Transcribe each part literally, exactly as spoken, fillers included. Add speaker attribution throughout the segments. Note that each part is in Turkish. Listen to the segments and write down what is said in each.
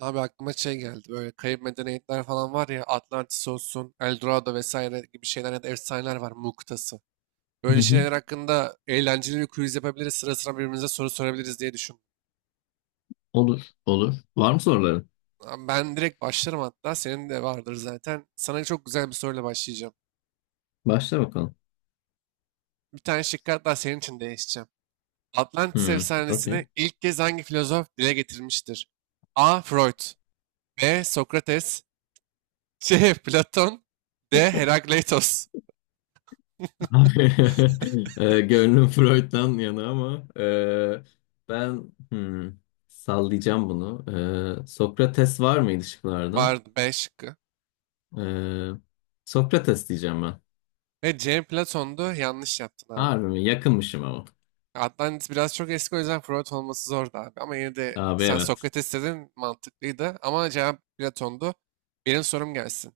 Speaker 1: Abi aklıma şey geldi. Böyle kayıp medeniyetler falan var ya. Atlantis olsun, Eldorado vesaire gibi şeyler ya da efsaneler var. Mu kıtası.
Speaker 2: Hı
Speaker 1: Böyle
Speaker 2: hı.
Speaker 1: şeyler hakkında eğlenceli bir quiz yapabiliriz. Sıra sıra birbirimize soru sorabiliriz diye düşündüm.
Speaker 2: Olur, olur. Var mı soruların?
Speaker 1: Abi ben direkt başlarım hatta. Senin de vardır zaten. Sana çok güzel bir soruyla başlayacağım.
Speaker 2: Başla bakalım.
Speaker 1: Bir tane şıkkı hatta senin için değişeceğim. Atlantis
Speaker 2: Hmm,
Speaker 1: efsanesini
Speaker 2: okey.
Speaker 1: ilk kez hangi filozof dile getirmiştir? A. Freud. B. Sokrates. C. Platon. D. Herakleitos.
Speaker 2: Abi, e, gönlüm Freud'dan yana ama e, ben hmm, sallayacağım bunu. E, Sokrates var mıydı şıklarda?
Speaker 1: Vardı beş.
Speaker 2: E, Sokrates diyeceğim ben.
Speaker 1: Ve cem Platon'du. Yanlış yaptın abi.
Speaker 2: Harbi mi? Yakınmışım ama.
Speaker 1: Atlantis biraz çok eski, o yüzden Freud olması zordu abi. Ama yine de
Speaker 2: Abi
Speaker 1: sen
Speaker 2: evet.
Speaker 1: Sokrates dedin, mantıklıydı. Ama cevap Platon'du. Benim sorum gelsin.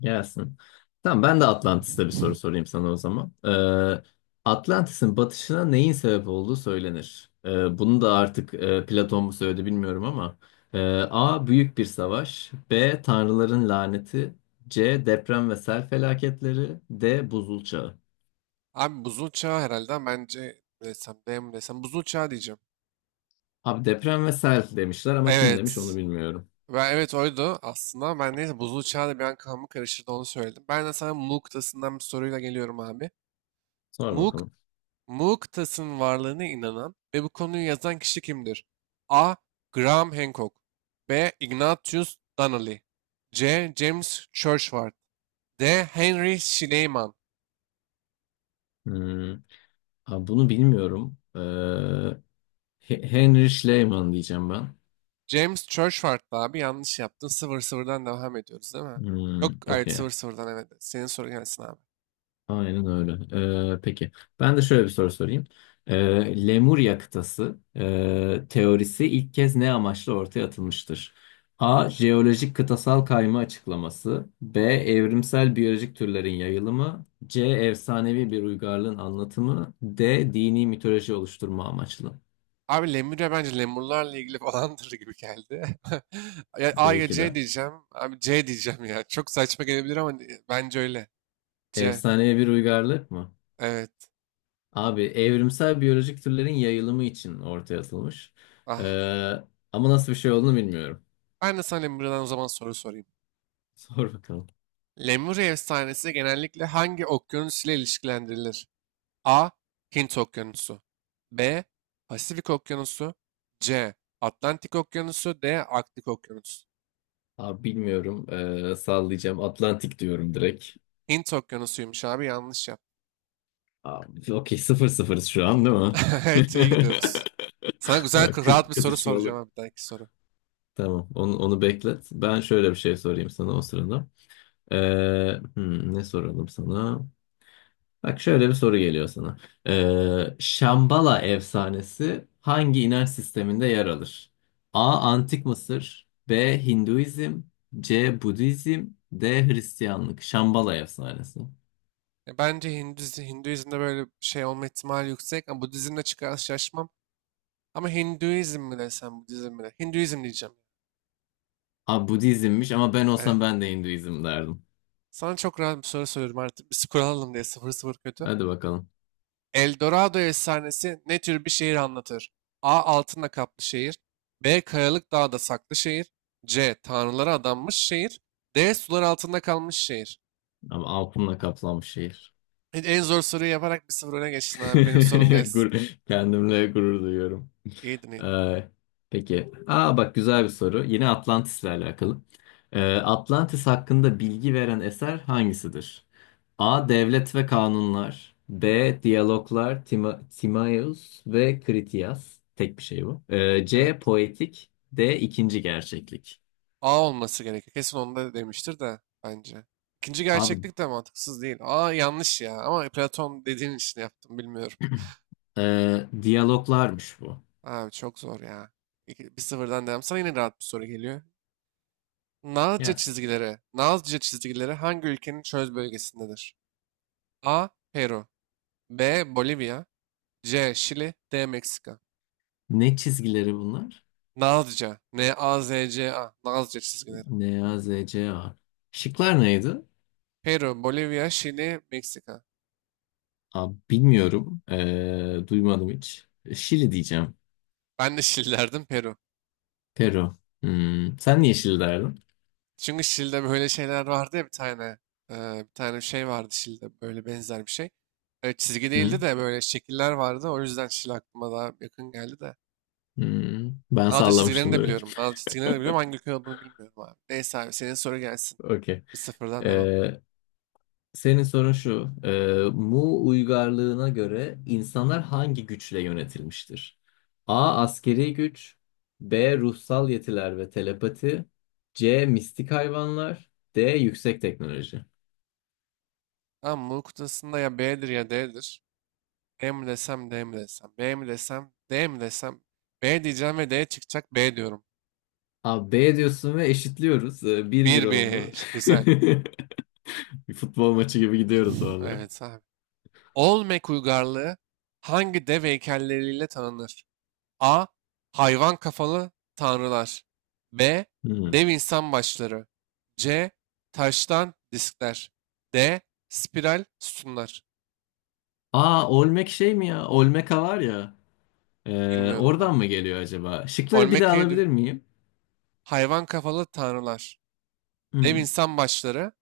Speaker 2: Gelsin. Tamam ben de Atlantis'te bir soru sorayım sana o zaman. Ee, Atlantis'in batışına neyin sebep olduğu söylenir. Ee, bunu da artık e, Platon mu söyledi bilmiyorum ama. Ee, A. Büyük bir savaş. B. Tanrıların laneti. C. Deprem ve sel felaketleri. D. Buzul çağı.
Speaker 1: Abi buzul çağı herhalde, ama bence ne desem, D mi desem, buzul çağı diyeceğim.
Speaker 2: Abi deprem ve sel demişler ama kim demiş onu
Speaker 1: Evet.
Speaker 2: bilmiyorum.
Speaker 1: Ben, evet, oydu aslında. Ben neyse, buzul çağı da bir an kafamı karıştırdı, onu söyledim. Ben de sana Mu kıtasından bir soruyla geliyorum abi.
Speaker 2: Sor
Speaker 1: Mu
Speaker 2: bakalım.
Speaker 1: Mu kıtasının varlığına inanan ve bu konuyu yazan kişi kimdir? A. Graham Hancock. B. Ignatius Donnelly. C. James Churchward. D. Henry Schleiman.
Speaker 2: Hmm, abi bunu bilmiyorum. Ee, He- Henry Schliemann diyeceğim ben.
Speaker 1: James Churchward da abi, yanlış yaptın. sıfır sıfırdan devam ediyoruz değil mi? Yok,
Speaker 2: Hmm,
Speaker 1: evet,
Speaker 2: okey.
Speaker 1: sıfır sıfırdan evet. Senin sorun gelsin abi.
Speaker 2: Aynen öyle. Ee, peki. Ben de şöyle bir soru sorayım. Ee, Lemurya kıtası e, teorisi ilk kez ne amaçla ortaya atılmıştır? A. Jeolojik kıtasal kayma açıklaması. B. Evrimsel biyolojik türlerin yayılımı. C. Efsanevi bir uygarlığın anlatımı. D. Dini mitoloji oluşturma amaçlı.
Speaker 1: Abi Lemurya bence lemurlarla ilgili falandır gibi geldi. Ya A ya
Speaker 2: Belki
Speaker 1: C
Speaker 2: de.
Speaker 1: diyeceğim. Abi C diyeceğim ya. Çok saçma gelebilir ama bence öyle. C.
Speaker 2: Efsanevi bir uygarlık mı?
Speaker 1: Evet.
Speaker 2: Abi evrimsel biyolojik türlerin yayılımı için ortaya atılmış. Ee,
Speaker 1: Ah.
Speaker 2: ama nasıl bir şey olduğunu bilmiyorum.
Speaker 1: Ben de sana Lemuria'dan o zaman soru sorayım.
Speaker 2: Sor bakalım.
Speaker 1: Lemuria efsanesi genellikle hangi okyanus ile ilişkilendirilir? A. Hint Okyanusu. B. Pasifik Okyanusu. C. Atlantik Okyanusu. D. Arktik Okyanusu.
Speaker 2: Abi bilmiyorum. Ee, sallayacağım. Atlantik diyorum direkt.
Speaker 1: Hint Okyanusu'ymuş abi, yanlış yap.
Speaker 2: Abi, okey, sıfır sıfırız şu an değil mi?
Speaker 1: Evet, iyi gidiyoruz. Sana güzel
Speaker 2: Ee,
Speaker 1: rahat
Speaker 2: Kız,
Speaker 1: bir soru soracağım
Speaker 2: kızışmalı.
Speaker 1: abi, bir dahaki soru.
Speaker 2: Tamam, onu, onu beklet. Ben şöyle bir şey sorayım sana o sırada. Ee, hmm, ne soralım sana? Bak, şöyle bir soru geliyor sana. Ee, Şambala efsanesi hangi inanç sisteminde yer alır? A. Antik Mısır. B. Hinduizm. C. Budizm. D. Hristiyanlık. Şambala efsanesi.
Speaker 1: Ya bence Hinduizm, Hinduizm'de böyle bir şey olma ihtimali yüksek ama Budizm'le çıkarsa şaşmam. Ama Hinduizm mi desem, Budizm mi desem? Hinduizm diyeceğim.
Speaker 2: A. Budizmmiş, ama ben
Speaker 1: Evet.
Speaker 2: olsam ben de Hinduizm derdim.
Speaker 1: Sana çok rahat bir soru soruyorum artık. Bir skor alalım diye, sıfır sıfır kötü.
Speaker 2: Hadi bakalım.
Speaker 1: El Dorado efsanesi ne tür bir şehir anlatır? A. Altınla kaplı şehir. B. Kayalık dağda saklı şehir. C. Tanrılara adanmış şehir. D. Sular altında kalmış şehir.
Speaker 2: Ama aklımla kaplanmış şehir.
Speaker 1: En en zor soruyu yaparak bir sıfır öne geçtin abi. Benim sorum gelsin.
Speaker 2: Gur- Kendimle gurur duyuyorum.
Speaker 1: İyiydin iyiydin.
Speaker 2: Ee, peki. Aa, bak, güzel bir soru. Yine Atlantis'le alakalı. Ee, Atlantis hakkında bilgi veren eser hangisidir? A. Devlet ve Kanunlar. B. Diyaloglar, Tima Timaeus ve Critias. Tek bir şey bu. Ee, C.
Speaker 1: Evet.
Speaker 2: Poetik. D. İkinci Gerçeklik.
Speaker 1: A olması gerekiyor. Kesin onu da demiştir de bence. İkinci
Speaker 2: Abi,
Speaker 1: gerçeklik de mantıksız değil. A yanlış ya. Ama Platon dediğin için yaptım, bilmiyorum.
Speaker 2: e, diyaloglarmış bu.
Speaker 1: Abi çok zor ya. İki- Bir sıfırdan devam. Sana yine rahat bir soru geliyor. Nazca
Speaker 2: Yes.
Speaker 1: çizgileri. Nazca çizgileri hangi ülkenin çöl bölgesindedir? A. Peru. B. Bolivya. C. Şili. D. Meksika.
Speaker 2: Ne çizgileri bunlar?
Speaker 1: Nazca, N-A-Z-C-A, Nazca çizgileri.
Speaker 2: Ne, A, Z, C, A. Şıklar neydi?
Speaker 1: Peru, Bolivya, Şili, Meksika.
Speaker 2: Abi bilmiyorum. Ee, duymadım hiç. Şili diyeceğim.
Speaker 1: Ben de Şili derdim, Peru.
Speaker 2: Peru. Hmm. Sen niye Şili derdin?
Speaker 1: Çünkü Şili'de böyle şeyler vardı ya bir tane. E, bir tane şey vardı Şili'de, böyle benzer bir şey. E, çizgi
Speaker 2: Hı?
Speaker 1: değildi de böyle şekiller vardı. O yüzden Şili aklıma daha yakın geldi de.
Speaker 2: Hmm. Ben
Speaker 1: Dalga çizgilerini
Speaker 2: sallamıştım
Speaker 1: de biliyorum.
Speaker 2: direkt.
Speaker 1: Dalga çizgilerini de biliyorum. Hangi ülke olduğunu bilmiyorum abi. Neyse abi, senin soru gelsin.
Speaker 2: Okey.
Speaker 1: Bir sıfırdan devam.
Speaker 2: Ee, senin sorun şu. Ee, Mu uygarlığına göre insanlar hangi güçle yönetilmiştir? A. Askeri güç. B. Ruhsal yetiler ve telepati. C. Mistik hayvanlar. D. Yüksek teknoloji.
Speaker 1: Tamam, Mu kutusunda ya B'dir ya D'dir. E mi desem D mi desem. B mi desem D mi desem. B diyeceğim ve D çıkacak, B diyorum.
Speaker 2: Abi, B diyorsun ve eşitliyoruz. Ee, Bir bir
Speaker 1: Bir
Speaker 2: oldu.
Speaker 1: bir. Güzel.
Speaker 2: Bir futbol maçı gibi gidiyoruz vallahi.
Speaker 1: Evet abi. Olmek uygarlığı hangi dev heykelleriyle tanınır? A. Hayvan kafalı tanrılar. B.
Speaker 2: Hmm.
Speaker 1: Dev insan başları. C. Taştan diskler. D. Spiral sütunlar.
Speaker 2: Aa, Olmek şey mi ya? Olmeka var ya. Ee,
Speaker 1: Bilmiyorum
Speaker 2: oradan
Speaker 1: vallahi.
Speaker 2: mı geliyor acaba? Şıkları bir daha
Speaker 1: Olmeka'yı.
Speaker 2: alabilir miyim?
Speaker 1: Hayvan kafalı tanrılar. Dev
Speaker 2: Hmm.
Speaker 1: insan başları.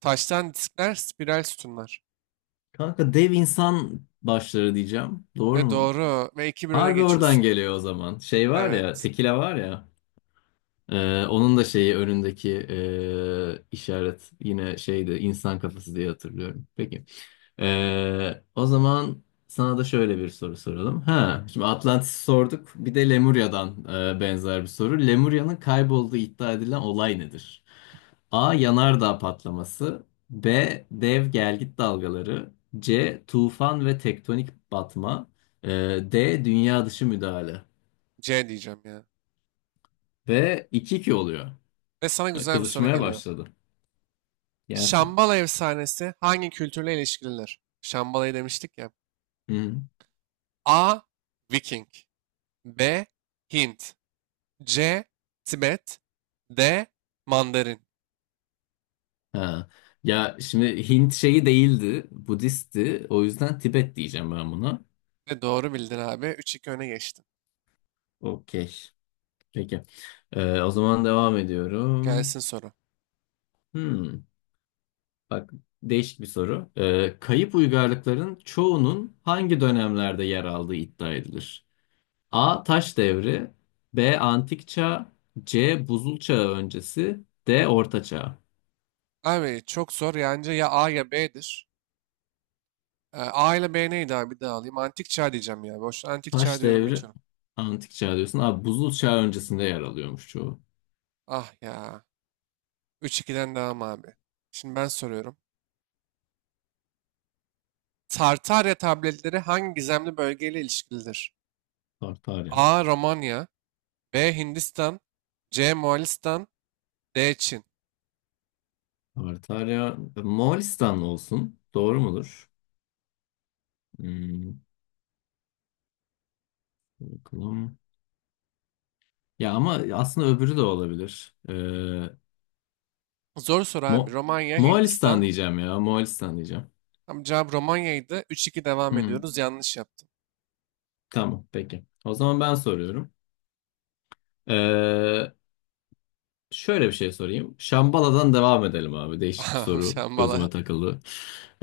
Speaker 1: Taştan diskler. Spiral sütunlar.
Speaker 2: Kanka, dev insan başları diyeceğim. Doğru
Speaker 1: Ve
Speaker 2: mu?
Speaker 1: doğru. Ve iki bir öne
Speaker 2: Harbi oradan
Speaker 1: geçiyorsun.
Speaker 2: geliyor o zaman. Şey var ya,
Speaker 1: Evet.
Speaker 2: tekila var ya. Ee, onun da şeyi önündeki e, işaret yine şeydi, insan kafası diye hatırlıyorum. Peki. Ee, o zaman sana da şöyle bir soru soralım. Ha, şimdi Atlantis sorduk. Bir de Lemurya'dan e, benzer bir soru. Lemurya'nın kaybolduğu iddia edilen olay nedir? A. Yanardağ patlaması. B. Dev gelgit dalgaları. C. Tufan ve tektonik batma. E, D. Dünya dışı müdahale.
Speaker 1: C diyeceğim ya.
Speaker 2: Ve iki 2 oluyor.
Speaker 1: Ve sana güzel bir soru
Speaker 2: Kızışmaya
Speaker 1: geliyor.
Speaker 2: başladı. Gelsin.
Speaker 1: Şambala efsanesi hangi kültürle ilişkilidir? Şambala'yı demiştik ya.
Speaker 2: Hı hı.
Speaker 1: A. Viking. B. Hint. C. Tibet. D. Mandarin.
Speaker 2: Ha. Ya, şimdi Hint şeyi değildi, Budist'ti. O yüzden Tibet diyeceğim ben buna.
Speaker 1: Ve doğru bildin abi. Üç iki öne geçtin.
Speaker 2: Okey. Peki. Ee, o zaman devam ediyorum.
Speaker 1: Gelsin soru.
Speaker 2: Hmm. Bak, değişik bir soru. Ee, kayıp uygarlıkların çoğunun hangi dönemlerde yer aldığı iddia edilir? A. Taş devri. B. Antik çağ. C. Buzul çağı öncesi. D. Orta çağ.
Speaker 1: Abi çok zor. Yani ya A ya B'dir. Ee, A ile B neydi abi? Bir daha alayım. Antik çağ diyeceğim ya. Boş, antik çağ
Speaker 2: Taş
Speaker 1: diyorum,
Speaker 2: devri,
Speaker 1: geçiyorum.
Speaker 2: Antik çağ diyorsun. Abi, buzul çağı öncesinde yer alıyormuş çoğu.
Speaker 1: Ah ya. üç ikiden devam abi. Şimdi ben soruyorum. Tartarya tabletleri hangi gizemli bölgeyle ilişkilidir?
Speaker 2: Tartarya.
Speaker 1: A. Romanya. B. Hindistan. C. Moğolistan. D. Çin.
Speaker 2: Tartarya, Moğolistan olsun. Doğru mudur? Hmm, bakalım. Ya ama aslında öbürü de olabilir. Ee,
Speaker 1: Zor soru abi.
Speaker 2: Mo
Speaker 1: Romanya,
Speaker 2: Moğolistan
Speaker 1: Hindistan.
Speaker 2: diyeceğim ya. Moğolistan diyeceğim.
Speaker 1: Tam cevap Romanya'ydı. Üç iki devam
Speaker 2: Hmm,
Speaker 1: ediyoruz. Yanlış yaptım.
Speaker 2: tamam peki. O zaman ben soruyorum. Ee, Şöyle bir şey sorayım. Şambala'dan devam edelim abi. Değişik bir
Speaker 1: Abi
Speaker 2: soru.
Speaker 1: sen valla...
Speaker 2: Gözüme takıldı.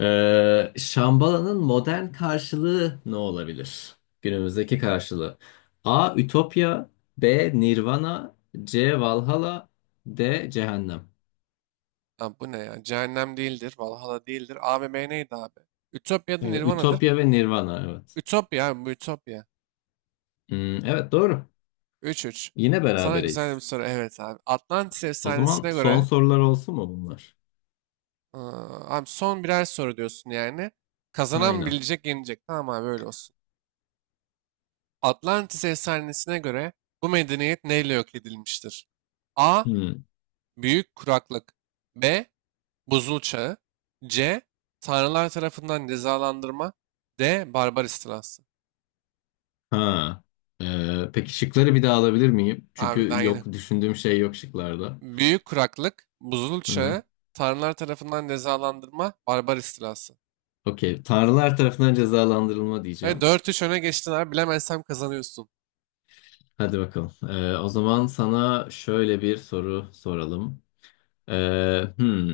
Speaker 2: Ee, Şambala'nın modern karşılığı ne olabilir? Günümüzdeki karşılığı. A. Ütopya. B. Nirvana. C. Valhalla. D. Cehennem.
Speaker 1: Ha, bu ne ya? Cehennem değildir, Valhalla değildir. A ve B neydi abi? Ütopya'da
Speaker 2: Ee,
Speaker 1: Nirvana'dır.
Speaker 2: Ütopya ve Nirvana, evet.
Speaker 1: Ütopya abi, bu Ütopya.
Speaker 2: Hmm, evet, doğru.
Speaker 1: Üç 3.
Speaker 2: Yine
Speaker 1: Sana güzel bir
Speaker 2: berabereyiz.
Speaker 1: soru. Evet abi. Atlantis
Speaker 2: O zaman
Speaker 1: efsanesine
Speaker 2: son
Speaker 1: göre...
Speaker 2: sorular olsun mu bunlar?
Speaker 1: Aa, abi son birer soru diyorsun yani. Kazanan
Speaker 2: Aynen.
Speaker 1: bilecek, yenecek. Tamam abi, öyle olsun. Atlantis efsanesine göre bu medeniyet neyle yok edilmiştir? A.
Speaker 2: Hmm.
Speaker 1: Büyük kuraklık. B. Buzul Çağı. C. Tanrılar tarafından cezalandırma. D. Barbar istilası.
Speaker 2: Ha. Ee, peki, şıkları bir daha alabilir miyim?
Speaker 1: Abi daha
Speaker 2: Çünkü
Speaker 1: yeni.
Speaker 2: yok, düşündüğüm şey yok şıklarda.
Speaker 1: Büyük kuraklık, buzul
Speaker 2: Hı-hı.
Speaker 1: çağı, tanrılar tarafından cezalandırma, barbar istilası.
Speaker 2: Okey. Tanrılar tarafından cezalandırılma
Speaker 1: Ve
Speaker 2: diyeceğim.
Speaker 1: dört üç öne geçtin abi. Bilemezsem kazanıyorsun.
Speaker 2: Hadi bakalım. Ee, o zaman sana şöyle bir soru soralım. Ee, hmm.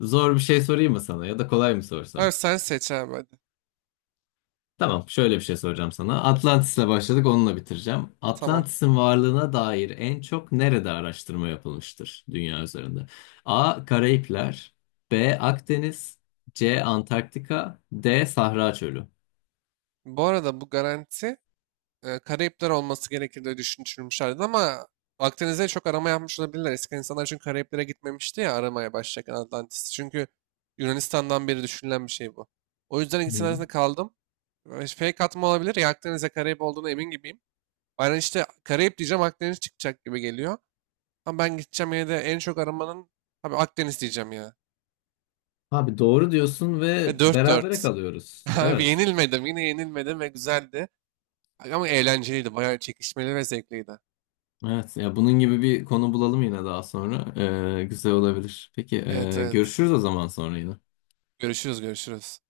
Speaker 2: Zor bir şey sorayım mı sana, ya da kolay mı
Speaker 1: Abi
Speaker 2: sorsam?
Speaker 1: sen seç abi, hadi.
Speaker 2: Tamam, şöyle bir şey soracağım sana. Atlantis'le başladık, onunla bitireceğim.
Speaker 1: Tamam.
Speaker 2: Atlantis'in varlığına dair en çok nerede araştırma yapılmıştır dünya üzerinde? A. Karayipler. B. Akdeniz. C. Antarktika. D. Sahra Çölü.
Speaker 1: Bu arada bu garanti, e, Karayipler olması gerekir diye düşünmüşlerdi, ama Akdeniz'de çok arama yapmış olabilirler. Eski insanlar, çünkü Karayiplere gitmemişti ya aramaya başlarken Atlantis. Çünkü Yunanistan'dan beri düşünülen bir şey bu. O yüzden ikisinin
Speaker 2: Hı.
Speaker 1: arasında kaldım. E, Fake atma olabilir ya Akdeniz'de, Karayip olduğuna emin gibiyim. Aynen işte, Karayip diyeceğim, Akdeniz çıkacak gibi geliyor. Ama ben gideceğim yine de en çok aramanın, tabii Akdeniz diyeceğim ya.
Speaker 2: Abi, doğru diyorsun
Speaker 1: E,
Speaker 2: ve berabere
Speaker 1: dört dört.
Speaker 2: kalıyoruz.
Speaker 1: Abi
Speaker 2: Evet.
Speaker 1: yenilmedim, yine yenilmedim ve güzeldi. Ama eğlenceliydi, bayağı çekişmeli ve zevkliydi.
Speaker 2: Evet. Ya, bunun gibi bir konu bulalım yine daha sonra. Ee, güzel olabilir. Peki,
Speaker 1: Evet,
Speaker 2: e,
Speaker 1: evet.
Speaker 2: görüşürüz o zaman sonra yine.
Speaker 1: Görüşürüz görüşürüz.